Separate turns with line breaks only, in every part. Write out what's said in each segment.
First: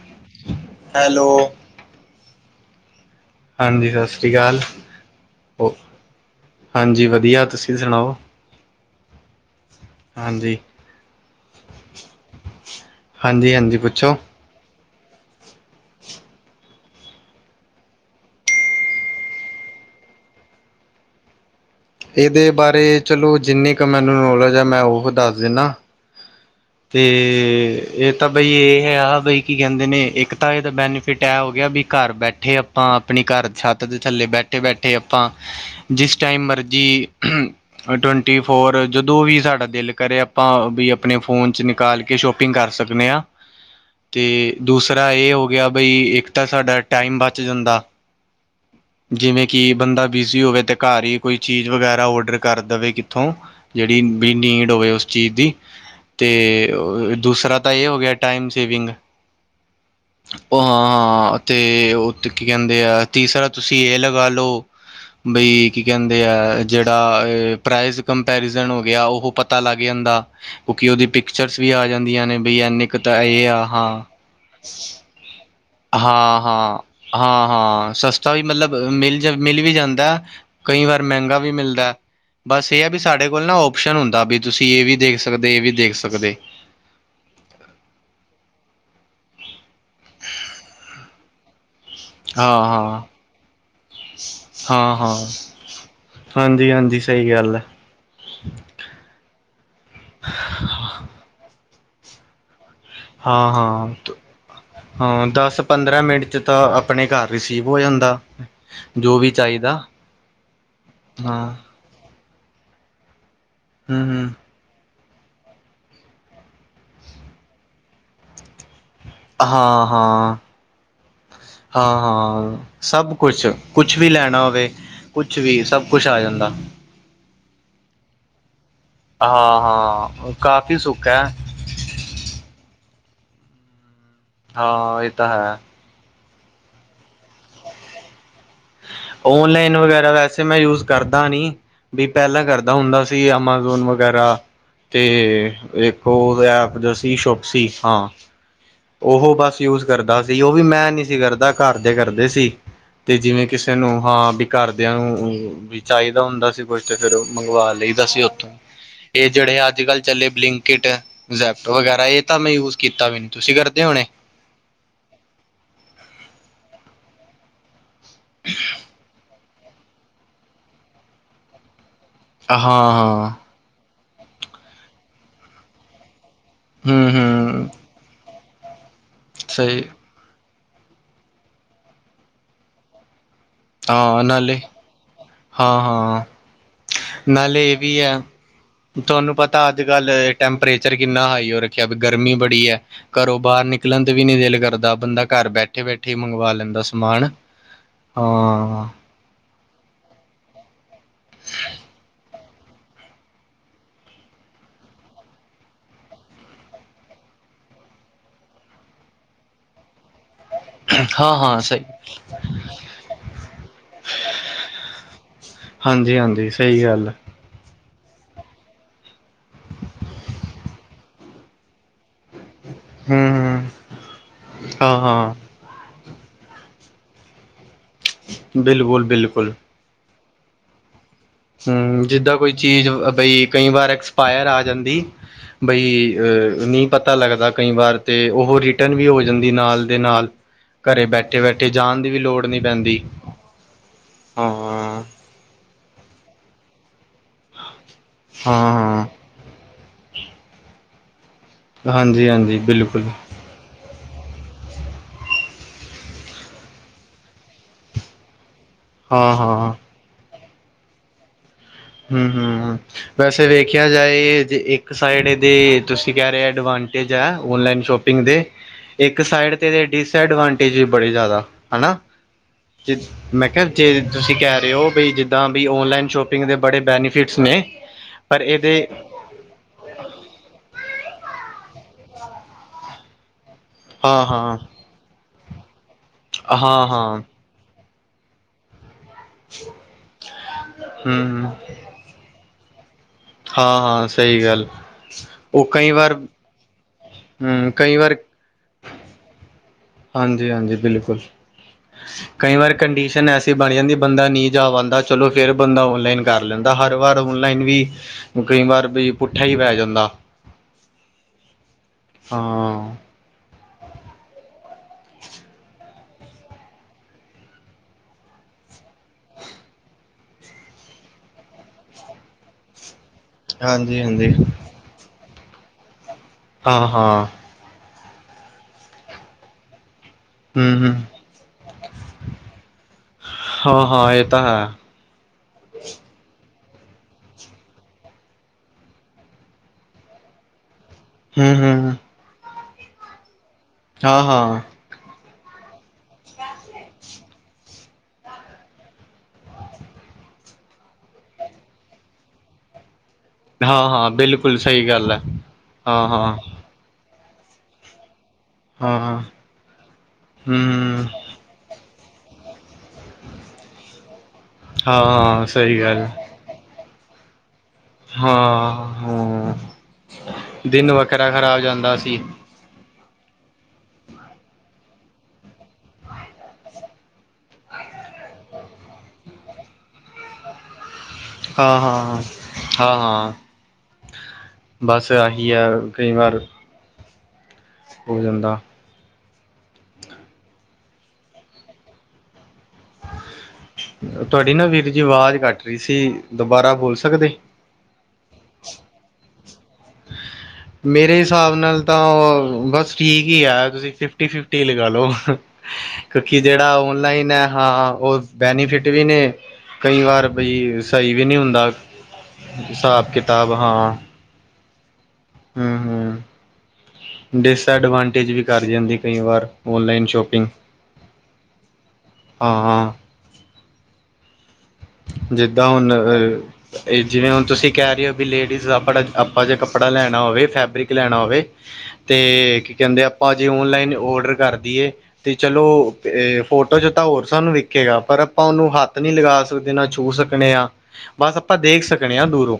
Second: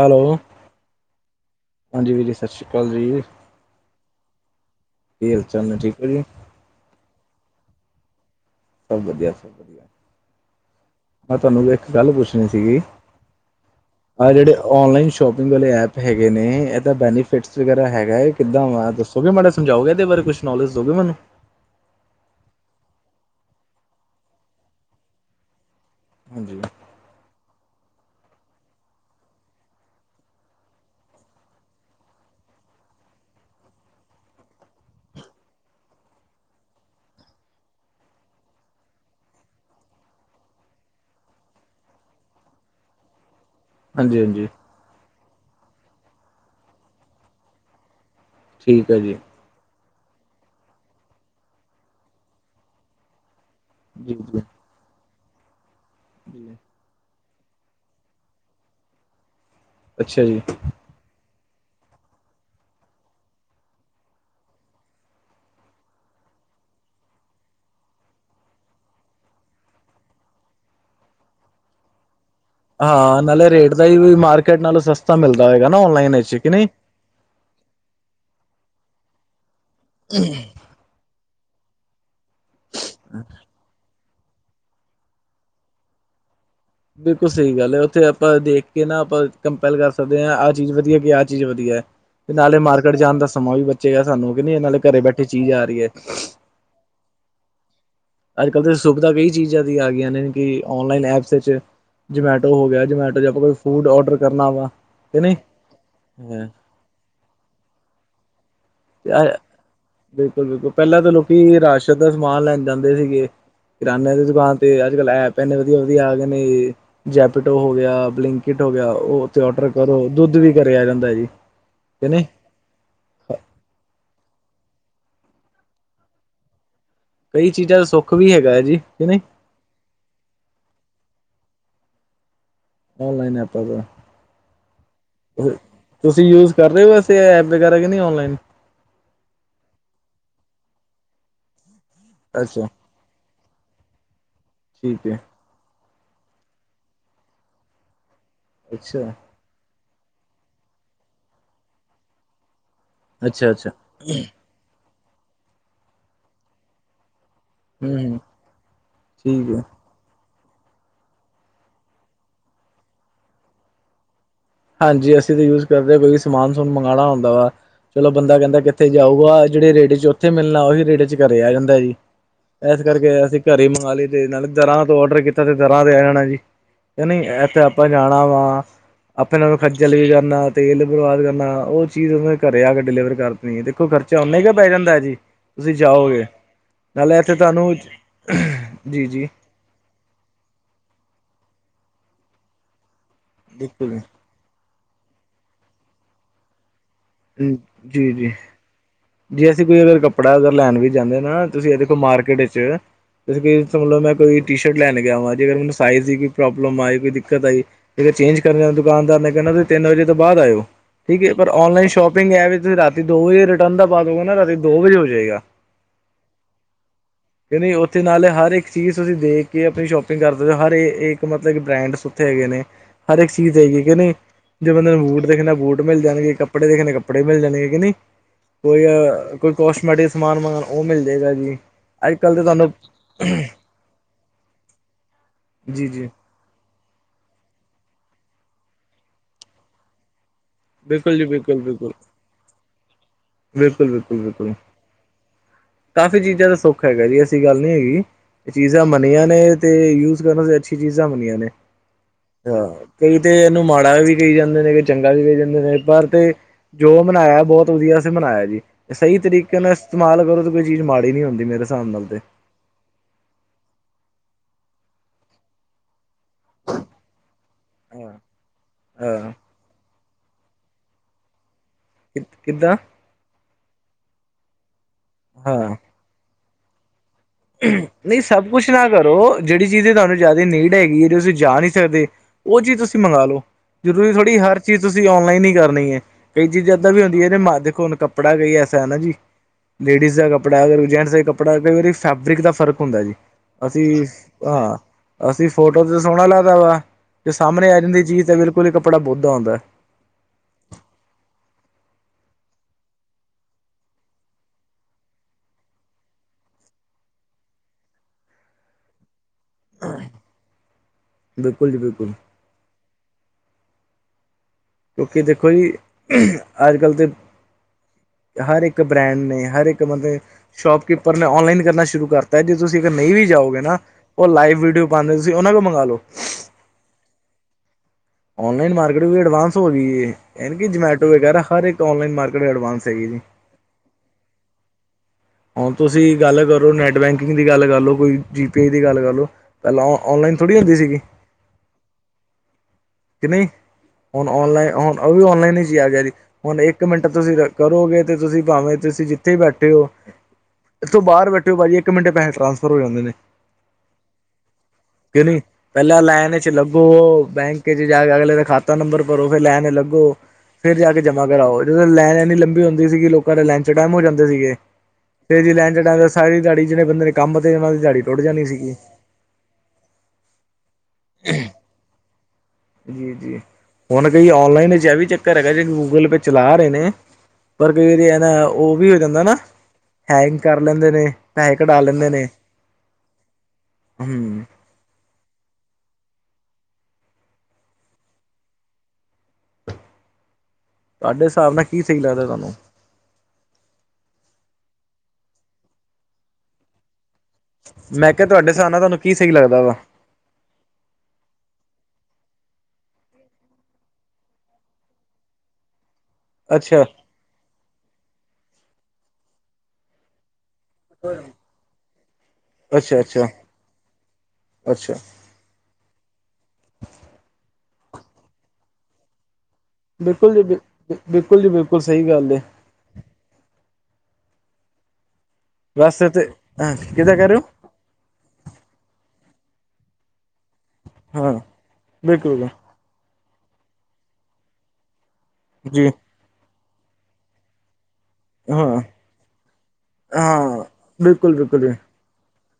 Hello.
Hello.
ਹਾਂਜੀ ਵੀਰ ਜੀ, ਸਤਿ ਸ਼੍ਰੀ ਅਕਾਲ ਜੀ।
ਹਾਂਜੀ ਸਤਿ ਸ਼੍ਰੀ ਅਕਾਲ,
ਕੀ ਹਾਲ ਚਾਲ ਨੇ ਠੀਕ ਹੋ ਜੀ,
ਹਾਂਜੀ ਵਧੀਆ ਤੁਸੀ ਸੁਣਾਓ?
ਸਭ ਵਧੀਆ।
ਹਾਂਜੀ।
ਮੈਂ ਤੁਹਾਨੂੰ ਇੱਕ ਗੱਲ ਪੁੱਛਣੀ ਸੀਗੀ
ਹਾਂਜੀ ਹਾਂਜੀ ਪੁੱਛੋ
ਆਹ ਜਿਹੜੇ ਔਨਲਾਈਨ ਸ਼ੋਪਿੰਗ ਵਾਲੇ ਐਪ ਹੈਗੇ ਨੇ ਏਦਾ ਬੈਨੀਫਿਟਸ ਵਗੈਰਾ ਹੈਗਾ ਏ ਕਿੱਦਾਂ ਵਾ, ਦੱਸੋਗੇ ਮਾੜਾ, ਸਮਝਾਓਗੇ ਏਦੇ ਬਾਰੇ ਕੁਛ? ਨੌਲੇਜ ਦੋਗੇ ਮੈਨੂੰ?
ਇਹਦੇ ਬਾਰੇ ਚਲੋ ਜਿੰਨੀ ਕੁ ਮੈਨੂੰ ਨੌਲੇਜ ਹੈ ਮੈਂ ਓਹ ਦੱਸ ਦਿੰਨਾ।
ਹਾਂਜੀ।
ਇਹ ਤਾਂ ਬਈ ਏਹ ਹੈ, ਬਈ ਕੀ ਕਹਿੰਦੇ ਨੇ, ਇੱਕ ਤਾਂ ਏਹਦਾ ਬੈਨੀਫਿਟ ਐ ਹੋ ਗਿਆ ਬਈ। ਘਰ ਬੈਠੇ ਆਪਾਂ ਆਪਣੀ ਘਰ ਛੱਤ ਦੇ ਥੱਲੇ ਬੈਠੇ ਬੈਠੇ ਆਪਾਂ ਜਿਸ ਟਾਈਮ ਮਰਜੀ। ਜੀ। ਟਵੰਟੀ ਫੋਰ ਜਦੋਂ ਵੀ ਸਾਡਾ ਦਿਲ ਕਰੇ ਆਪਾਂ ਵੀ ਅਪਣੇ ਫੋਨ ਚ ਨਿਕਾਲ। ਕੇ ਸ਼ੋਪਿੰਗ ਕਰ ਸਕਨੇ ਆ।
ਹਾਂਜੀ
ਤੇ
ਹਾਂਜੀ,
ਦੂਸਰਾ ਇਹ ਹੋ ਗਿਆ ਬਈ ਇਕ ਤਾਂ ਸਾਡਾ ਟਾਈਮ ਬਚ ਜਾਂਦਾ।
ਠੀਕ ਹੈ ਜੀ,
ਜਿਵੇਂ ਕਿ ਬੰਦਾ ਬਿਜ਼ੀ ਹੋਵੇ ਤੇ ਘਰ ਹੀ ਕੋਈ। ਚੀਜ਼ ਵਗੈਰਾ ਓਡਰ ਕਰ ਦੇਵੇ ਕਿੱਥੋਂ ਜੇਹੜੀ
ਜੀ
ਵੀ
ਜੀ।
ਨੀਡ ਹੋਵੇ ਉਸ ਚੀਜ਼ ਦੀ।
ਜੀ।
ਤੇ ਦੂਸਰਾ ਤਾਂ ਏਹ ਹੋ ਗਿਆ ਟਾਈਮ ਸੇਵਿੰਗ
ਅੱਛਾ ਜੀ,
ਓਹਾਂ ਹਾਂ ਤੇ ਓ ਤੇ ਕੀ ਕਹਿੰਦੇ ਆ ਤੀਸਰਾ ਤੁਸੀ ਏਹ ਲਗਾ ਲਓ ਬਈ ਕੀ ਕਹਿੰ ਦੇ ਆ ਜਿਹੜਾ ਅ ਪ੍ਰਾਈਜ਼ ਕੰਪੈਰੀਜ਼ਨ ਹੋ ਗਿਆ ਉਹ ਪਤਾ ਲੱਗ ਜਾਂਦਾ। ਕਿ ਓਹਦੀ ਪਿਕਚਰਸ ਵੀ ਆ ਜਾਂਦੀਆਂ ਨੇ। ਬਈ ਏਨੇ ਕ ਦਾ
ਹਾਂ
ਏਹ
ਨਾਲੇ ਰੇਟ
ਆਹਾ।
ਦਾ ਹੀ ਵੀ ਮਾਰਕੀਟ ਨਾਲੋਂ ਸਸਤਾ ਮਿਲਦਾ ਹੋਏਗਾ ਨਾ ਔਨਲਾਈਨ ਵਿੱਚ
ਹਾਂ
ਕਿ ਨਹੀਂ।
ਹਾਂ। ਹਾਂ ਹਾਂ ਸਸਤਾ ਵੀ ਮਤਲਬ ਮਿਲ ਜ ਮਿਲ ਵੀ ਜਾਂਦਾ ਐ। ਕਈ ਵਾਰ ਮਹਿੰਗਾ ਵੀ ਮਿਲਦਾ ਐ। ਬਸ ਏਹ ਹੈ ਕਿ ਸਾਡੇ ਕੋਲ ਨਾ ਔ ਪਸ਼ਨ ਹੁੰਦਾ ਵੀ ਤੁਸੀ ਇਹ ਵੀ ਦੇਖ ਸਕਦੇ ਇਹ ਵੀ ਦੇਖ ਸਕਦੇ।
ਬਿਲਕੁਲ ਸਹੀ ਗੱਲ ਹੈ ਉੱਥੇ ਆਪਾਂ ਦੇਖ ਕੇ ਨਾ ਆਪਾਂ ਕੰਪੇਲ ਕਰ ਸਕਦੇ ਆਂ ਆਹ ਚੀਜ਼ ਵਧੀਆ ਕਿ ਆਹ ਚੀਜ਼ ਵਧੀਆ ਐ। ਤੇ
ਹਾਂ
ਨਾਲੇ ਮਾਰਕੀਟ
ਹਾਂ
ਜਾਣ ਦਾ ਸਮਾਂ ਵੀ ਬਚੇਗਾ ਸਾਨੂੰ ਕੇ ਨੀ ਏ ਨਾਲੇ ਘਰੇ ਬੈਠੇ ਚੀਜ਼ ਆ ਰਹੀ ਐ।
ਜੀ ਹਾਂਜੀ, ਸਹੀ ਗੱਲ ਐ।
ਅੱਜ ਕੱਲ੍ਹ ਤਾਂ ਸੁਵਿਧਾ ਕਈ ਚੀਜ਼ਾਂ ਦੀ ਆ ਗਈਆ ਨੇ ਕਿ ਔਨਲਾਈਨ ਐਪਸ ਵਿੱਚ ਜਮੈਟੋ ਹੋ ਗਿਆ। ਜਮੈਟੋ ਜੇ ਆਪਾਂ
ਹਾਂ
ਕੋਈ ਫੂਡ
ਹਾਂ
ਔਡਰ ਕਰਨਾ ਵਾ ਕਿ
ਹਾਂ
ਨਹੀਂ
ਦਸ ਪੰਦਰਾਂ ਮਿੰਟ ਚ
ਹੈ।
ਤਾਂ ਅ ਆਪਣੇ ਘਰ ਰਿਸੀਵ ਹੋ ਜਾਂਦਾ। ਜੋ
ਆ
ਵੀ ਚਾਹੀਦਾ
ਬਿਲਕੁਲ ਬਿਲਕੁਲ ਪਹਿਲਾਂ ਤਾਂ
ਹਾਂ
ਲੋਕੀ ਰਾਸ਼ਨ। ਦਾ ਸਮਾਨ ਲੈਣ ਜਾਂਦੇ ਸੀਗੇ
ਹਮ
ਕਿਰਾਨੇ ਦੀ
ਹਮ
ਦੁਕਾਨ ਤੇ ਅੱਜ ਕੱਲ੍ਹ ਐਪ ਐਨੇ ਵਧੀਆ ਵਧੀਆ ਆ ਗਏ ਨੇ ਜੈਪੀਟੋ ਹੋ ਗਿਆ ਬਲਿੰਕਟ ਹੋ ਗਿਆ ਉਹ। ਤੇ ਓਡਰ
ਹਾਂ
ਕਰੋ
ਹਾਂ
ਦੁੱਧ ਵੀ ਘਰੇ ਆ ਜਾਂਦਾ ਜੀ
ਹਾਂ
ਕੇ ਨੀ।
ਹਾਂ ਸਭ ਕੁਛ, ਕੁਛ ਵੀ ਲੈਣਾ ਹੋਵੇ ਕੁਛ ਵੀ ਸਭ ਕੁਛ ਆ ਜਾਂਦਾ।
ਕਈ ਚੀਜ਼ਾਂ ਦਾ ਸੁੱਖ ਵੀ ਹੈਗਾ ਏ ਜੀ। ਕੇ ਨੀ।
ਹਾਂ, ਹਾਂ ਕਾਫੀ ਸੁੱਖ ਐ।
ਔਨਲਾਈਨ ਐਪਾਂ ਦਾ
ਹਾਂ ਇਹ ਤਾਂ ਹੈ।
ਤੁਸੀਂ ਯੂਜ ਕਰ ਰਹੇ ਹੋ ਵੈਸੇ ਐਪ ਵਗੈਰਾ ਕਿ ਨਹੀਂ ਔਨਲਾਈਨ?
ਓਨਲਾਈਨ ਵਗੈਰਾ ਵੈਸੇ ਮੈਂ ਯੂਜ ਕਰਦਾ ਨੀ, ਵੀ ਪਹਿਲਾਂ
ਅੱਛਾ
ਕਰਦਾ ਹੁੰਦਾ ਸੀ। ਸੀ। ਅਮਾਜ਼ੋਨ ਵਗੈਰਾ ਤੇ
ਠੀਕ ਹੈ
ਉਹ ਸੀ ਸ਼ੁੱਪਸੀ ਹਾਂ।
ਅੱਛਾ
ਉਹ ਬਸ ਯੂਜ ਕਰਦਾ ਸੀ ਉਹ ਵੀ ਮੈਂ ਨੀ ਸੀ ਕਰਦਾ ਘਰ ਦੇ ਕਰਦੇ ਸੀ। ਤੇ ਜਿਵੇਂ
ਅੱਛਾ ਅੱਛਾ
ਕਿਸੇ ਨੂੰ ਹਾਂ। ਘਰਦਿਆਂ ਨੂੰ ਵੀ ਚਾਹੀਦਾ ਹੁੰਦਾ ਸੀ। ਕੁਛ ਤੇ ਫੇਰ ਮੰਗਵਾ
ਹਮ
ਲਈਦਾ
ਹਮ
ਸੀ ਉੱਥੋਂ। ਇਹ
ਠੀਕ ਹੈ
ਜਿਹੜੇ ਅੱਜ ਕੱਲ ਚੱਲੇ ਬਲਿੰਕ ਕਿਟੈਪਟ ਵਗੈਰਾ ਇਹ ਤਾਂ ਮੈਂ ਯੂਜ ਕੀਤਾ ਵੀ ਨੀ ਤੁਸੀਂ ਕਰਦੇ ਹੋਣੇ।
ਹਾਂਜੀ। ਅਸੀਂ ਤਾਂ ਯੂਜ ਕਰਦੇ ਹਾਂ ਕੋਈ ਸਮਾਨ- ਸਮੂ ਮੰਗਵਾਉਣਾ ਹੁੰਦਾ ਵਾ। ਚਲੋ ਬੰਦਾ ਕਹਿੰਦਾ ਕਿੱਥੇ ਜਾਊਗਾ ਜਿਹੜੇ ਰੇਟ 'ਚ ਉੱਥੇ ਮਿਲਣਾ। ਉਹੀ ਰੇਟ ਚ' ਘਰੇ ਆ ਜਾਂਦਾ ਜੀ।
ਹਾਂ
ਇਸ ਕਰਕੇ
ਹਾਂ
ਅਸੀਂ ਘਰੇ ਹੀ ਮੰਗ ਲਈ ਤੇ ਨਾਲੇ ਘਰਾਂ ਤੋਂ ਔਡਰ ਕੀਤਾ ਤੇ ਘਰਾਂ ਤੇ ਆ ਜਾਣਾ ਜੀ। ਕ ਨਹੀਂ ਇੱਥੇ
ਹੂੰ-ਹੂੰ
ਆਪਾਂ ਜਾਣਾ ਵਾ। ਆਪਣੇ ਨਾਲ ਨੂੰ
ਸਹੀ
ਖੱਜਲ ਵੀ ਕਰਨਾ। ਤੇਲ ਬਰਬਾਦ ਕਰਨਾ। ਉਹ ਚੀਜ਼ ਉਹ ਦੇ ਘਰੇ ਆ ਕੇ ਡਿਲੀਵਰ ਕਰ। ਨਹੀਂ, ਦੇਖੋ ਖਰਚਾ
ਹਾਂ
ਓਨਾੇ ਹੀ
ਨਾਲੇ
ਪੈ ਜਾਂਦਾ ਜੀ। ਤੁਸੀਂ
ਹਾਂ-ਹਾਂ
ਜਾਓਗੇ। ਨਾਲੇ ਇੱਥੇ ਤੁਹਾਨੂੰ
ਇਹ ਵੀ ਹੈ
ਜੀ ਜੀ।
ਤੁਹਾਨੂੰ ਪਤਾ ਅੱਜ ਕੱਲ ਟੈਂਪਰੇਚਰ ਕਿੰਨਾ ਹਾਈ ਉਹ ਰੱਖਿਆ ਵੀ ਗਰਮੀ ਬੜੀ ਹੈ। ਘਰੋਂ ਬਾਹਰ
ਬਿਲਕੁਲ
ਨਿਕਲਣ ਤੇ ਵੀ ਨੀ ਦਿਲ ਕਰਦਾ। ਬੰਦਾ ਘਰ ਬੈਠੇ ਬੈਠੇ ਮੰਗਵਾ ਲੈਂਦਾ ਸੀ।
ਜੀ- ਜੀ- ਜੀ ਅਸੀਂ ਕੋਈ ਅਗਰ ਕੱਪੜਾ ਅਗਰ ਲੈਣ ਵੀ ਜਾਂਦੇ ਨਾ ਤੁਸੀਂ ਇਹ ਦੇਖੋ ਮਾਰਕੀਟ ਚ' ਜੇ ਕਿ ਮਤਲਬ ਮੈਂ ਕੋਈ ਟੀ ਸ਼ਰਟ ਲੈਣ ਗਿਆ ਵਾਂ ਜੇ ਅਗਰ ਮੈਨੂੰ ਸਾਈਜ਼ ਦੀ ਕੋਈ ਪ੍ਰੋਬਲਮ ਆਈ, ਕੋਈ ਦਿੱਕਤ ਆਈ। ਜ ਚੇਂਜ ਕਰਨ ਦੁਕਾਨਦਾਰ ਨੇ ਕਹਿੰਣਾ ਤੁਸੀਂ ਤਿੰਨ ਵਜੇ ਤੋਂ ਬਾਅਦ ਆਇਓ।
ਹਾਂ
ਠੀਕ ਹੈ ਪਰ
-ਹਾਂ
ਔਨਲਾਈਨ
ਸਹੀ।
ਸ਼ੋਪਿੰਗ ਹੈ ਤੁ ਰਾਤੀ ਦੋ ਵਜੇ ਰਿਟਰਨ ਦਾ ਬਾਅਦ ਹੋਊ ਨਾ ਰਾਤੀ ਦੋ ਵਜੇ ਹੋ ਜਾਏਗਾ।
ਹਾਂਜੀ- ਹਾਂਜੀ ਸਹੀ ਗੱਲ।
ਕਿਉਂ ਨਹੀਂ ਉੱਥੇ ਨਾਲ ਹਰ ਇੱਕ ਚੀਜ਼ ਤੁਸੀਂ ਦੇਖ ਕੇ ਆਪਣੀ ਸ਼ੋਪਿੰਗ ਕਰ ਸਕਦੇ ਹੋ ਹਰ ਇੱਕ ਮਤਲਬ ਇੱਕ ਬ੍ਰੈਂਡ ਹੈਗੇ ਨੇ। ਹਰ ਇੱਕ ਚੀਜ਼
ਹੂੰ-ਹੂੰ
ਹੈਗੀ ਹੈਗੇ ਨਹੀਂ ਜੇ ਬੰਦੇ ਨੂੰ ਬੂਟ
ਹਾਂ-ਹਾਂ
ਦੇਖਣਾ ਬੂਟ ਮਿਲ ਜਾਣਗੇੱ। ਕੱੜੇ ਦੇਖਣੇ ਕੱਪੜੇ ਮਿਲ ਜਾਣੇ ਹੈਗੇ ਨੀ। ਕੋਈ-
ਬਿਲਕੁਲ-ਬਿਲਕੁਲ
ਕੋਈ ਕਸਮੈਟਿਕ ਸਮਾਨ ਵਗ ਉਹ ਮਿਲ ਜਾਏਗਾ। ਜੀ
ਹਮ,
ਅੱਜ ਕੱਲ੍ਹ
ਜਿੱਦਾਂ
ਤਾਂ
ਕੋਈ
ਤੁਹਾਨੂੰ
ਚੀਜ਼ ਬਈ। ਕਈ ਵਾਰ ਐਕ ਪਾ ਇਰ ਆ ਜਾਂਦੀ ਬਈ
ਜੀ ਜੀ
ਨ ਪਤਾ ਲੱਗਦਾ ਕਈ ਵਾਰ ਤੇ ਉਹ ਰਿਟਰਨ ਵੀ ਹੋ ਜਾਂਦੀ ਨਾਲ ਦੇ ਨਾਲ। ਘਰੇ
ਬਿਲਕੁਲ ਜੀ
ਬੈਠੇ
ਬਿਲਕੁਲ
-ਬੈਠੇ
ਬਿਲਕੁਲ
ਜਾਣ ਦੀ ਵੀ ਲੋੜ ਨਹੀਂ ਪੈਂਦੀ।
ਬਿਲਕੁਲ- ਬਿਲਕੁਲ -ਬਿਲਕੁਲ
ਹਾਂ
ਕਾਫ਼ੀ ਚੀਜ਼ਾਂ ਦਾ ਸੁੱਖ ਹੈਗਾ ਜੀ ਐਸੀ ਗੱਲ ਨਹੀਂ ਹੈਗੀ। ਚੀਜ਼ਾਂ
ਹਾਂ
ਮੰਨੀਆਂ ਨੇ। ਤੇ ਯੂਜ ਕਰਨ ਤੇ ਅੱਛੀ ਚੀਜ਼ਾਂ ਬਨੀਆਂ ਨੇ।
ਹਾਂਜੀ ਹਾਂਜੀ
ਹਾਂ,
ਬਿਲਕੁਲ
ਕਈ ਤੇ ਨ ਨੂੰ ਮਾੜਾ ਵੀ ਕਹੀ ਜਾਂਦੇ ਨੇ ਕਿ ਚੰਗਾ ਵੀ ਕਹੀ ਜਾਂਦੇ ਨੇ। ਪਰ ਤੇ ਜੋ ਮਨਾਇਆ ਬਹੁਤ ਵਧੀਆ। ਮਨਾਇਆ ਜੀ। ਸਹੀ
ਹਾਂ
ਤਰੀਕੇ
ਹਾਂ
ਨਾਲ ਇਸਤੇਮਾਲ ਕਰੋ ਤੇ ਕੋਈ ਚੀਜ਼ ਮਾੜੀ ਨੀ ਹੁੰਦੀ ਮੇਰੇ। ਹਿਸਾਬ ਨਾਲ ਤੇ
ਹਮ- ਹਮ ਹ ਵੈਸੇ ਵੇਖਿਆ ਜਾਏ ਜੇ ਇੱਕ ਸਾਈਡ ਇਹਦੇ ਤੁਸੀਂ ਕਹਿ ਰਹੇ ਅਡਵਾਂਟੇਜ ਹੈ ਓਨਲਾਈਨ
ਹਾਂ
ਸ਼ੋਪਿੰਗ ਦੇ। ਇੱਕ
ਹਾਂ
ਸਾਈਡ ਤੇ ਐਡਵਾਂਟੇਜ ਵੀ ਬੜੀ ਜ਼ਿਆਦਾ ਹਨਾ।
ਕਿ ਕਿੱਦਾਂ
ਮੈਂ ਕਿਹਾ, ਜੇ ਤੁਸੀਂ ਕਹਿ ਰਹੇ ਹੋ। ਬ ਜਿੱਦਾਂ ਵੀ
ਹਾਂ
ਔਨਲਾਈਨ ਸ਼ੋਪਿੰਗ ਦੇ ਬੜੇ ਬੈਨੀਫਿ
ਨਹੀਂ ਸਭ ਕੁਛ ਨਾ ਕਰੋ। ਜਿਹੜੀ ਚੀਜ਼ ਤੁਹਾਨੂੰ ਜ਼ਿਆਦਾ ਨੀਡ ਹੈਗੀ ਹੈ ਤੁਸੀਂ ਜਾ ਨਹੀਂ ਸਕਦੇ। ਉਹ ਚੀਜ਼ ਤੁਸੀਂ ਮੰਗ ਲਓ। ਜ਼ਰੂਰੀ
ਹਾਂ
ਥੋੜ੍ਹੀ
ਹਾਂ
ਹਰ ਚੀਜ਼ ਤੁਸੀਂ ਔਨਲਾਈਨ ਹੀ ਕਰਨੀ ਹੈ। ਕਈ ਚੀਜ਼
ਹਾਂ
ਐਦਾਂ ਵੀ
ਹਾਂ
ਹੁੰਦੀ ਹੈਦੇ ਮ ਦੇਖ ਹੁੱ ਕੱਪੜਾ ਕਈ ਐਸਾ ਹੈ ਨਾ ਜੀ। ਲੇਡੀਜ਼ ਦਾ ਕਪੜਾ ਅਗਰ ਉਹ ਜੇਟਸ ਦਾ
ਹਮ
ਕੱਪੜਾ ਕਈ ਵਾਰ ਫੈਬਰਿਕ ਦਾ ਫ਼ਰਕ ਹੁੰਦਾ ਜੀ।
ਹਾਂ
ਅਸੀਂ
ਹਾਂ ਸਹੀ ਗੱਲ
ਹਾਂ। ਅਸੀਂ
ਉਹ
ਫੋਟੋ
ਕਈ
ਤੇ
ਵਾਰ
ਸੋਹਣਾ ਲੱਗਦਾ ਵਾ। ਸਾਮਣੇ
ਹਮ
ਆ
ਕਈ
ਜਾਂਦੀ
ਵਾਰ
ਚੀਜ਼ ਬਿਲਕੁਲ ਕਪੜਾ ਬਹੁੱਦਾ ਹੁੰਦਾ।
ਹਾਂਜੀ -ਹਾਂਜੀ ਬਿਲਕੁਲ। ਕਈ ਵਾਰ ਕੰਡੀਸ਼ਨ ਐਸੀ ਬਣ ਜਾਂਦੀ ਬੰਦਾ ਨਹੀਂ ਜਾ ਪਾਉਂਦਾ। ਚਲੋ ਫਿਰ ਬੰਦਾ ਔਨਲਾਈਨ ਕਰ ਕਰ ਲੈਂਦਾ। ਹਰ ਵਾਰ ਓਨਲਾਈਨ ਵੀ ਕਈ ਵਾਰ ਵੀ ਪੁੱਠਾ ਹੀ ਪੈ ਜਾਂਦਾ
ਬਿਲਕੁਲ ਜੀ ਬਿਲਕੁਲ
ਹਾਂ।
ਕਿਉਂਕਿ, ਦੇਖੋ ਜੀ ਅੱਜ ਕੱਲ ਦੇ ਹਰ ਇੱਕ ਬ੍ਰੈਂਡ ਨੇ ਹਰ ਇੱਕ ਮਤਲਬ ਸ਼ੋਪਕੀਪਰ ਨੇ ਔਨਲਾਈਨ ਕਰਨਾ ਸ਼ੁਰੂ ਕਰਤਾ ਜੇ ਤੁਸੀਂ ਅਗਰ ਨਹੀਂ ਵੀ ਜਾਓਗੇ ਨਾ
ਹਾਂਜੀ
ਉਹ
ਹਾਂਜੀ
ਲਾਈਵ ਵੀਡੀਓ। ਭਾਵੇਂ ਤੁਸੀਂ ਉਹਨਾ ਕੋ ਮੰਗ ਲੋ।
ਹਾਂ ਹਾਂ।
ਔਨਲਾਈਨ ਮਾਰਕੀ ਵੀ ਐਡਵਾਂਸ ਹੋ ਗਈ ਹੈ। ਸਵਿਗੀ,
ਹਮ ਹਮ
ਜਮੈਟੋ ਵਗੈਰਾ ਹਰ ਇੱਕ ਔਨਲਾਈਨ ਮਾਰਕੀਟ ਐਡਵਾਂਸ ਹੈਗੀ ਜੀ
ਹਾਂ ਹਾਂ ਇਹ ਤਾਂ ਹੈ।
ਹੁਣ ਤੁਸੀਂ ਗੱਲ ਕਰੋ ਨੈੱਟ ਬੈਂਕਿੰਗ ਦੀ ਗੱਲ ਕਰ ਲੋ ਕੋਈ ਜੀ ਪੀ ਆਈ ਦੀ ਗੱਲ ਕਰ ਲਓ। ਪਹਿਲਾਂ ਔਨਲਾਈਨ ਥੋੜੀ ਹੁੰਦੀ ਸੀਗੀ।
ਹਾਂ ਹਾਂ।
ਕਿ ਨਹੀਂ
ਹਾਂ
ਹੁਣ
ਹਾਂ
ਔਨਲਾਈਨ ਹੁਣ ਉਹ ਵੀ ਔਨਲਾਈਨ ਹੀ ਜੀ ਆ ਗਿਆ ਜੀ। ਹੁਣ ਇੱਕ ਮਿੰਟ ਤੁਸੀਂ ਕਰੋਗੇ ਤੇ ਤੁਸੀਂ ਭਾਵੇਂ ਤੁਸੀਂ ਜਿੱਥੇ ਬੈਠੇ ਹੋ। ਤੁਸੀਂ ਬਾਹਰ ਬੈਠੇ ਹੋ ਭਾਜੀ, ਇੱਕ ਮਿੰਟੇ ਪੈਸੇ ਟਰਾਂਸਫਰ ਜਾਂਦੇ ਨੇ।
ਹਾਂ, ਹਾਂ, ਬਿਲਕੁਲ ਸਹੀ ਗੱਲ ਹੈ ਹਾਂ ਹਾਂ।
ਉਹ ਬੈਂਕ ਚ ਜਾ ਕੇ ਅਗਲੇ ਦਾ ਖਾਤਾ ਨੰਬਰ
ਹਾਂ-ਹਾਂ।
ਭਰੋ ਫੇਰ ਲਾਈਨ ਲੱਗੋ
ਹੂੰ
ਫੇਰ ਜਾ ਕੇ
ਹਾਂ ਹਮ
ਜਮਾ। ਵਗੈਰਾ ਜੋਂ ਲਾਈਨ ਇੰਨੀ ਲੰਬੀ ਹੁੰਦੀ ਸੀਗੀ ਲੋਕਾਂ ਦੇ ਲੰਚ ਟਾਈਮ ਹੋ ਜਾਂਦੇ ਸੀਗੇ।
ਹਾਂ ਹਾਂ
ਤੇਜ਼ੀ ਲੈਣ ਜਾ
ਸਹੀ ਗੱਲ
ਏਦਾਂ ਸਾਰੀ ਦਾਹਾੜੀ ਜਿਹੜੇ ਬੰਦੇ ਨੇ। ਕੰਮ ਤੇ ਇਹਨਾਂ ਦੀ ਦਿਹਾੜੀ ਟੁੱਟ ਜਾਣੀ ਸੀਗੀ।
ਹਾਂ ਹਾਂ। ਦਿਨ ਵੱਖਰਾ ਖ਼ਰਾਬ ਜਾਂਦਾ ਸੀ।
ਜੀ ਜੀ ਹੁਣ ਕਈ ਔਨਲਾਈਨ ਇਹ ਵੀ ਚੱਕਰ ਹੈਗਾ ਜੇ ਗੂਗਲ ਪੇ ਚਲਾ ਰਹੇ ਨੇ। ਪਰ ਕਈ ਵਾਰੀ ਇਹ ਨਾ ਉਹ ਵੀ ਹੋ ਜਾਂਦਾ ਨਾ ਹੈਗ ਕਰ ਲੈਂਦੇ ਨੇ। ਪੈਸੇ ਕਢਾ ਲੈਂਦੇ
ਹਾਂ-ਹਾਂ।
ਨੇ
ਹਾਂ-ਹਾਂ
ਹਮ।
ਬਸ ਆਹੀ ਆ ਕਈ ਵਾਰ। ਹੋ ਜਾਂਦਾ।
ਤੁਹਾਡੇ ਹਿਸਾਬ ਨਾਲ ਕੀ ਸਹੀ ਲੱਗਦਾ ਤੁਹਾਨੂੰ?
ਤੁਹਾਡੀ ਨਾ ਵੀਰ ਜੀ ਆਵਾਜ਼ ਕੱਟ ਰਹੀ ਸੀ। ਦੁਬਾਰਾ ਬੋਲ ਸਕਦੇ।
ਮੈਂ ਕਿਹਾ ਤੁਹਾਡੇ ਹਿਸਾਬ ਨਾਲ ਤੁਹਾਨੂੰ ਕੀ ਸਹੀ ਲੱਗਦਾ ਵਾ?
ਮੇਰੇ ਹਿਸਾਬ ਨਾਲ ਤਾਂ ਉਹ ਬਸ ਠੀਕ ਹੀ ਆ ਤੁਸੀਂ ਫਿਫਟੀ ਫਿਫਟੀ ਲਗਾ ਲਓ। ਕਿਉਂਕਿ ਜਿਹੜਾ
ਅੱਛਾ
ਔਨਲਾਈਨ ਹੈ। ਹਾਂ ਬਹੁਤ ਬੈਨੀਫਿਟ ਵੀ ਨੇ ਕਈ ਵਾਰ ਬਈ। ਸਹੀ ਵੀ ਨਹੀਂ ਹੁੰਦਾ
ਅੱਛਾ
ਹਿਸਾਬ
ਅੱਛਾ
ਕਿਤਾਬ ਹਾਂ।
ਅੱਛਾ
ਹਮ ਹਮ ਡਿਸਐਡਵਾਂਟੇਜ ਵੀ ਕਰ ਜਾਂਦੀ ਕਈ ਵਾਰ। ਔਨਲਾਈਨ
ਬਿਲਕੁਲ
ਸ਼ੋਪਿੰਗ
ਜੀ, ਬਿਲਕੁਲ ਜੀ, ਬਿਲਕੁਲ ਸਹੀ ਗੱਲ ਹੈ।
ਹਾਂ ਜਿੱਦਾਂ ਹੁਣ,
ਵੈਸੇ ਤੇ ਹਾਂ
ਇਹ
ਕਿੱਦਾਂ ਕਹਿ
ਜਿਵੇਂ
ਰਹੇ
ਹੁਣ ਤੁਸੀਂ ਕਹਿ ਰਹੇ ਹੋ। ਵੀ ਲੇਡੀਜ਼ ਆਪਣਾ ਆਪਾਂ ਜੇ ਕੱਪੜਾ ਲੈਣਾ ਹੋਵੇ ਫੈਬਰਿਕ ਲੈਣਾ
ਹੋ ਹਾਂ
ਹੋਵੇ। ਤੇ
ਬਿਲਕੁਲ
ਕਹਿੰਦੇ ਆਪਾਂ ਜੇ ਓਨਲਾਈਨ ਔਡਰ ਕਰ ਦਈਏ ਤੇ ਚਲੋ
ਜੀ
ਅ। ਫੋਟੋ ਚ ਤਾਂ ਹੋਰ ਸਾਨੂੰ ਵਿਖੇਗਾ ਪਰ ਆਪਾਂ ਉਹਨੂੰ
ਹਾਂ
ਹੱਥ ਨਹੀ ਲਗਾ। ਕਦੇ ਨਾ ਛੂਹ ਸਕਦੇ
ਹਾਂ
ਆ ਬਸ
ਬਿਲਕੁਲ
ਆਪਾਂ
ਬਿਲਕੁਲ ਜੀ
ਦੇਖ ਸਕਦੇ ਹਾਂ ਦੂਰੋਂ।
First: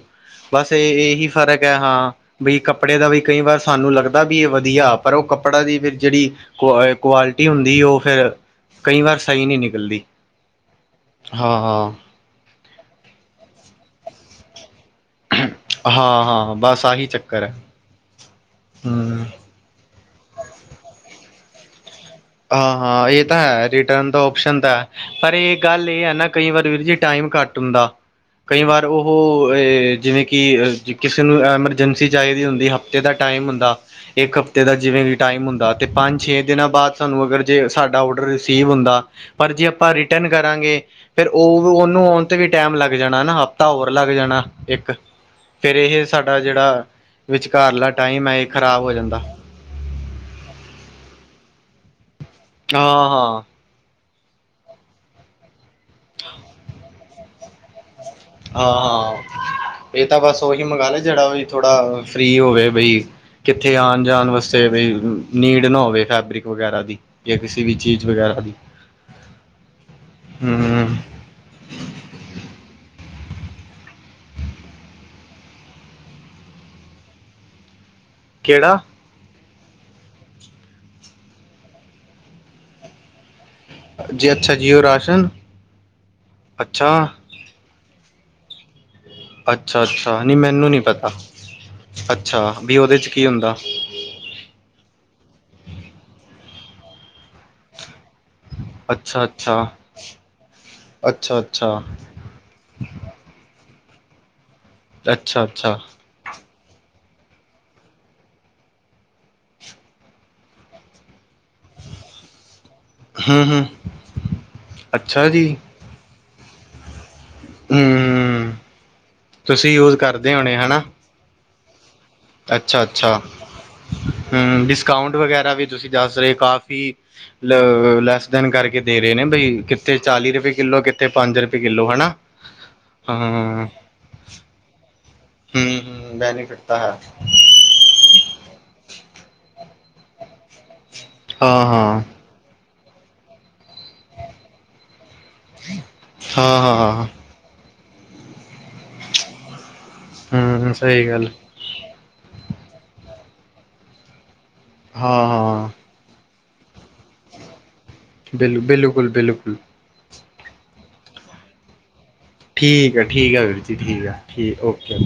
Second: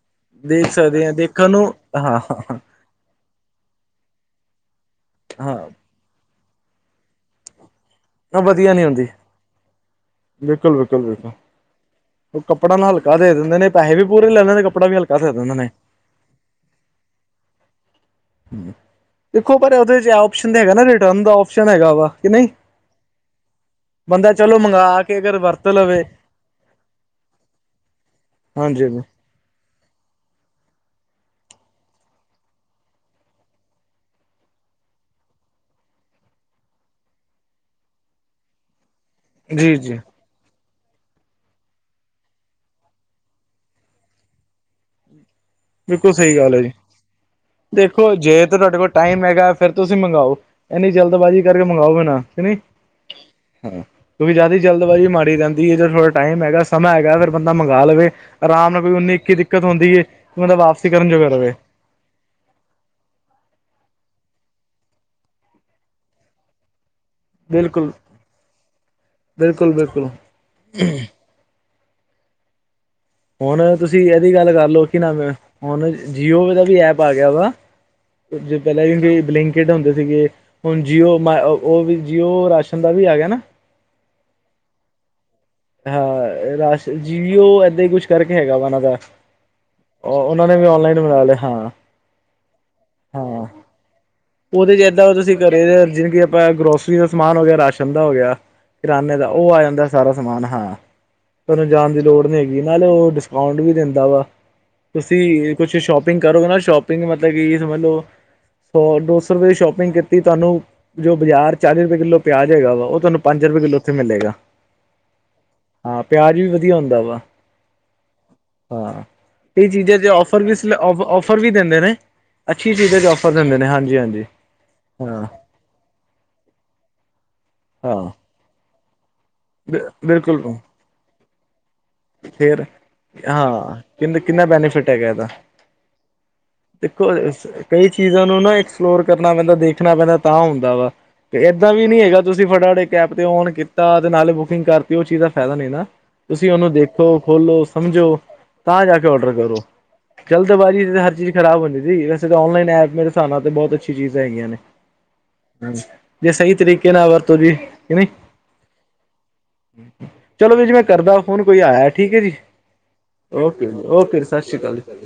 ਦੇਖ
ਬਸ ਇਹ
ਸਕਦੇ ਹਾਂ
ਇਹੀ
ਦੇਖਣ
ਫ਼ਰਕ
ਨੂੰ
ਹੈ ਹਾਂ ਬਈ
ਹਾਂ
ਕੱਪੜੇ ਦਾ ਵੀ ਕਈ ਵਾਰ ਸਾਨੂੰ ਲੱਗਦਾ ਵੀ ਇਹ ਵਧੀਆ। ਪਰ ਉਹ ਕਪੜਾ ਦੀ ਫਿਰ ਜਿਹੜੀ ਕੁ ਕੁਆਲਿਟੀ ਹੁੰਦੀ ਉਹ। ਫਿਰ
ਹਾਂ ਵਧੀਆ ਨੀ
ਕਈ
ਹੁੰਦੀ
ਵਾਰ ਸਹੀ ਨਹੀਂ ਨਿਕਲਦੀ
ਬਿਲਕੁਲ ਬਿਲਕੁਲ ਬਿਲਕੁਲ
ਹਾਂ ਹਾਂ।
ਉਹ ਕੱਪੜਾ ਨਾਲ ਹਲਕਾ ਦੇ ਦਿੰਦੇ ਪੈੇ ਵੀ ਪੂਰੇ ਲੈਂਦੇ ਨੇ ਕੱਪਾ ਵੀ ਹਲਕਾ। ਦੇ ਦਿੰਦੇ ਨੇ
ਹਾਂ, ਹਾਂ ਬਸ ਆਹੀ ਚੱਕਰ ਐ, ਹੂੰ
ਦੇਖੋ ਪਰ ਓਦੇ ਚ ਔਪਸ਼ਨ ਤੇ ਹੈਗਾ ਨਾ, ਰਿਟਰਨ ਦਾ ਓਪਸ਼ਨ ਹੈਗਾ ਵਾ, ਕਿ ਨਈਂ
ਹਾਂ, ਹਾਂ ਇਹ ਤਾ ਹੈ, ਰਿਟ ਰਿਟਰਨ ਦਾ ਓਪਸ਼ਨ ਤਾਂ ਐ,
ਮੰਗਵਾ ਕੇ
ਪਰ
ਅਗਰ
ਏ
ਵਰਤ
ਗੱਲ ਏ
ਲਵੇ
ਐਨਾ, ਕਈ ਵਾਰ ਵੀਰ ਜੀ ਟਾਈਮ ਘੱਟ ਹੁੰਦਾ। ਕਈ ਵਾਰ,
ਹਾਂਜੀ ਹਾਂਜੀ,
ਉਹੋ ਏ ਜਿਵੇਂ ਕਿ ਕਿ ਕਿਸੇ ਨੂੰ ਐਮਰਜੈਂਸੀ ਚਾਹੀਦੀ ਹੁੰਦੀ, ਹਫ਼ਤੇ ਦਾ ਟਾਈਮ ਹੁੰਦਾ। ਇੱਕ ਹਫਤੇ ਦਾ ਜਿਵੇਂ ਵੀ ਟਾਈਮ ਹੁੰਦਾ, ਤੇ ਪੰਜ-ਛੇ ਦਿਨਾਂ ਬਾਦ ਸਾਨੂੰ ਅਗਰ ਜੇ ਸਾਡਾ ਆਰਡਰ ਰਿਸੀਵ ਹੁੰਦਾ, ਪਰ ਜੇ
ਜੀ
ਅਪਾਂ
ਜੀ
ਰਿਟਰਨ ਕਰਾਂਗੇ ਫੇਰ ਓ ਓਨੂੰ ਆਉਣ ਤੇ ਵੀ ਟੈਮ ਲੱਗ ਜਾਣਾ ਨਾ, ਹਫ਼ਤਾ ਹੋਰ ਲੱਗ ਜਾਨਾ, ਇੱਕ। ਫੇਰ, ਇਹ
ਬਿਲਕੁਲ ਸਹੀ
ਸਾਡਾ
ਗੱਲ ਹੈ ਜੀ
ਜਿਹੜਾ ਵਿਚਕਾਰਲਾ ਟਾਈਮ ਐ, ਏ ਖ਼ਰਾਬ ਹੋ ਜਾਂਦਾ।
ਫੇਰ, ਤੁਸੀ ਮੰਗਵਾਓ, ਐੱਨੀ ਜਲਦਬਾਜ਼ੀ ਕਰਕੇ ਮੰਗਾਵਾਓ ਵੀ ਨਾ
ਆਂ, ਹਾਂ।
ਹਾਂ, ਕਿਓਕਿ ਜਿਆਦਾ ਜਲਦਬਾਜ਼ੀ ਮਾੜੀ ਰਹਿੰਦੀ ਏ, ਜਦੋ ਥੋੜਾ ਟਾਈਮ ਹੈਗਾ, ਸਮਾਂ ਹੈਗਾ ਫੇਰ ਬੰਦਾ ਮੰਗਾ ਲਵੇ। ਆਰਾਮ
ਹਾਂ
ਨਾਲ ਕੋਈ
ਹਾਂ
ਉਨੀ-ਇੱਕੀ ਦਿੱਕਤ ਹੁੰਦੀ ਏ, ਕਿ ਬੰਦਾ ਵਾਪਸੀ ਕਰਨ ਜੋਗਾ ਰਵੇ।
ਆ, ਫ੍ਰੀ ਹੋਵੇ ਬਈ। ਕਿੱਥੇ ਆਉਣ-ਜਾਣ ਵਾਸਤੇ ਵੀ, ਨੀਡ ਨਾ ਹੋਵੇ ਫੈਬਰਿਕ ਵਗੈਰਾ ਦੀ ਜੇ ਕਿਸੀ ਵੀ
ਬਿਲਕੁਲ
ਚੀਜ਼ ਵਗੈਰਾ ਦੀ,
ਬਿਲਕੁਲ ਬਿਲਕੁਲ
ਹੂੰ
ਹਣ ਤੁਸੀ ਐਦੀ ਗੱਲ ਕਰਲੋ ਕਿ ਨਾਮ ਏ, ਹੁਨ ਜੀਓ ਦਾ ਵੀ ਐਪ ਆ ਗਿਆ ਵਾ। ਜੇ
ਕਿਹੜਾ
ਪਹਿਲਾਂ [unintelligible] ਬਲਿੰਕ ਬਲਿੰਕਿਟ ਹੁੰਦੇ ਸੀਗੇ, ਹੁਨ ਜੀਓ ਮਾਏ ਔ ਓ ਵੀ ਜੀਓ ਰਾਸ਼ਨ ਦਾ ਵੀ ਆ ਗਿਆ ਨਾ।
ਜੀ ਅੱਛਾ, ਜੀਓ ਰਾਸ਼ਨ।
ਹਾ, ਰਾਸ਼
ਅੱਛਾ
ਜੀਓ ਏਦਾਂ ਈ ਕੁੱਛ ਕਰਕੇ ਹੈਗਾ ਵਾ ਓਹਨਾਂ ਦਾ।
ਅੱਛਾ, ਅੱਛਾ ਨੀ
ਉਹਨਾਂ ਨੇ ਵੀ
ਮੈਨੂੰ ਨੀ
ਔਨਲਾਈਨ
ਪਤਾ,
ਬਣਾ ਲਿਆ ਹਾਂ
ਅੱਛਾ ਵੀ ਓਹਦੇ ਚ ਕੀ ਹੁੰਦਾ?
ਉਦੇ ਚ ਏੱਦਾ ਤੁਸੀ ਕਰੇ ਜੇ ਜਿਵੇਂ ਕਿ ਆਪਾ ਗਰੋਸਰੀ ਦਾ ਸਮਾਨ ਹੋ ਗਿਆ, ਰਾਸ਼ਨ ਦਾ ਹੋ ਗਿਆ। ਕਰਿਆਨੇ
ਅੱਛਾ
ਦਾ, ਓ ਆ
ਅੱਛਾ
ਜਾਂਦਾ ਸਾਰਾ ਸਮਾਨ। ਹਾਂ,
ਅੱਛਾ
ਫੇਰ ਓਹ
ਅੱਛਾ
ਜਾਣ ਦੀ ਲੋ ਲੋੜ ਨੀ ਹੈਗੀ ਨਾਲੇ ਓ ਡਿਸਕਾਊਂਟ ਵੀ ਦੇੰਦਾ ਵਾ,
ਅੱਛਾ
ਤੁਸੀ ਕੁੱਛ
ਅੱਛਾ
ਸ਼ੋਪ ਸ਼ੋਪਿੰਗ ਕਰੋਗੇ ਨਾ, ਸ਼ੋਪਿੰਗ ਮਤਲਬ ਕਿ ਸਮਝ ਲੋ ਸੌ-ਦੋ ਸੌ ਰੁਪਏ ਦੀ ਸ਼ੋਪਿੰਗ ਕੀਤੀ ਤੁਹਾਨੂੰ ਜੋ ਬਜ਼ਾਰ ਚਾਲੀ ਰੁਪਏ ਕਿੱਲੋ ਪਿਆਜ ਹੈਗਾ ਵਾ, ਓ
ਹੂੰ, ਹੂੰ, ਅੱਛਾ ਜੀ।
ਹਾਂ, ਪਿਆਜ ਵੀ ਵਧੀਆ ਹੁੰਦਾ ਵਾ।
ਹਮ
ਹਾਂ, ਕਈ
ਤੁਸੀਂ ਯੂਜ
ਚੀਜ਼ਾਂ ਚ
ਕਰਦੇ ਹੋਣੇ
ਔਫਰਸ ਵੀ,
ਹਨਾ
ਔਫ ਔਫਰ ਵੀ ਦਿੰਦੇ ਨੇ। ਅੱਛੀ
ਅੱਛਾ,
ਚੀਜ਼ਾਂ ਚ
ਅੱਛਾ,
ਔਫਰ ਦਿੰਦੇ ਨੇ ਹਾਂਜੀ ਹਾਂਜੀ
ਹੂੰ ਡਿਸਕਾਊਂਟ
ਹਾਂ
ਵਗੈਰਾ ਵੀ ਤੁਸੀ [unintelligible] ਕਾਫੀ ਲ
ਹਾਂ
ਲੈਸ ਦੈਨ ਕਰਕੇ ਦੇ ਰਹੇ ਨੇ ਬਈ
ਬਿ
ਕਿੱਥੇ ਚਾਲੀ ਰੁਪਏ ਕਿੱਲੋ, ਕਿੱਥੇ ਪੰਜ ਰੁਪਏ ਕਿੱਲੋ ਹੈਨਾ
ਫਿਰ, ਹਾਂ ਕਿੰ ਕਿੰਨਾ ਬੈਨੀਫਿਟ ਹੈਗਾ ਐਦਾ?
ਹੂੰ ਹੂੰ ਬੈਨੀਫਿਟ ਤਾਂ ਹੈ
ਦੇਖੋ, ਕਈ ਚੀਜ਼ਾ ਨੂੰ ਨਾ ਐਕਸਪਲੋਰ ਕਰਨਾ ਪੈਂਦਾ, ਦੇਖਨਾ ਪੈਂਦਾ ਤਾਂ ਹੁੰਦਾ ਵਾ, ਤੇ
ਹਾਂ
ਐਦਾਂ ਵੀ ਨੀ
ਹਾਂ
ਹੈਗਾ ਤੁਸੀ ਫਟਾਫਟ ਏਕ ਐਪ ਤੇ ਔਨ ਕੀਤਾ, ਤੇ ਨਾਲੇ ਬੁਕਿੰਗ ਕਰ ਦਿਤੀ, ਓ ਚੀਜ਼ ਦਾ ਫਾਇਦਾ ਨੀ ਨਾ, ਤੁਸੀ ਓਹਨੂੰ
ਹਾਂ
ਦੇਖ
ਹਾਂ
ਖੋਲੋ, ਸਮਝੋ, ਤਾਂ ਜਾ ਕੇ ਆਰਡਰ ਕਰੋ।
ਹੂੰ
ਜਲਦਬਾਜ਼ੀ ਚ ਤੇ
ਸਹੀ
ਹਰ
ਗੱਲ
ਚੀਜ਼ ਖ਼ਰਾਬ ਹੁੰਦੀ ਜੀ, ਵੈਸੇ ਤਾ ਔਨਲਾਈਨ ਐਪ ਮੇਰੇ ਹਿਸਾਬ ਨਾਲ ਤੇ ਬਹੁਤ ਅੱਛੀ ਚੀਜ਼ਾਂ ਹੈਗੀਆਂ
ਹਾਂ ਹਾਂ
ਨੇ। ਜੇ ਸਹੀ ਤਰੀਕੇ ਨਾਲ ਵਰਤੋ ਜੀ, ਕਿ ਨਈ
ਬਿਲਕੁਲ, ਬਿਲਕੁਲ, ਬਿਲਕੁਲ।
ਚਲੋ ਵੀਰ ਜੀ ਮੈਂ ਕਰਦਾ ਫੋਨ, ਕੋਈ ਆਇਆ ਏ ਠੀਕ ਐ ਜੀ,
ਠੀਕ ਹੈ ਠੀਕ ਹੈ ਵੀਰ
ਓਕੇ,
ਜੀ ਠੀਕ
ਓਕੇ,
ਹੈ
ਸਤਿ ਸ੍ਰੀ
ਠੀਕ
ਅਕਾਲ।
ਓਕੇ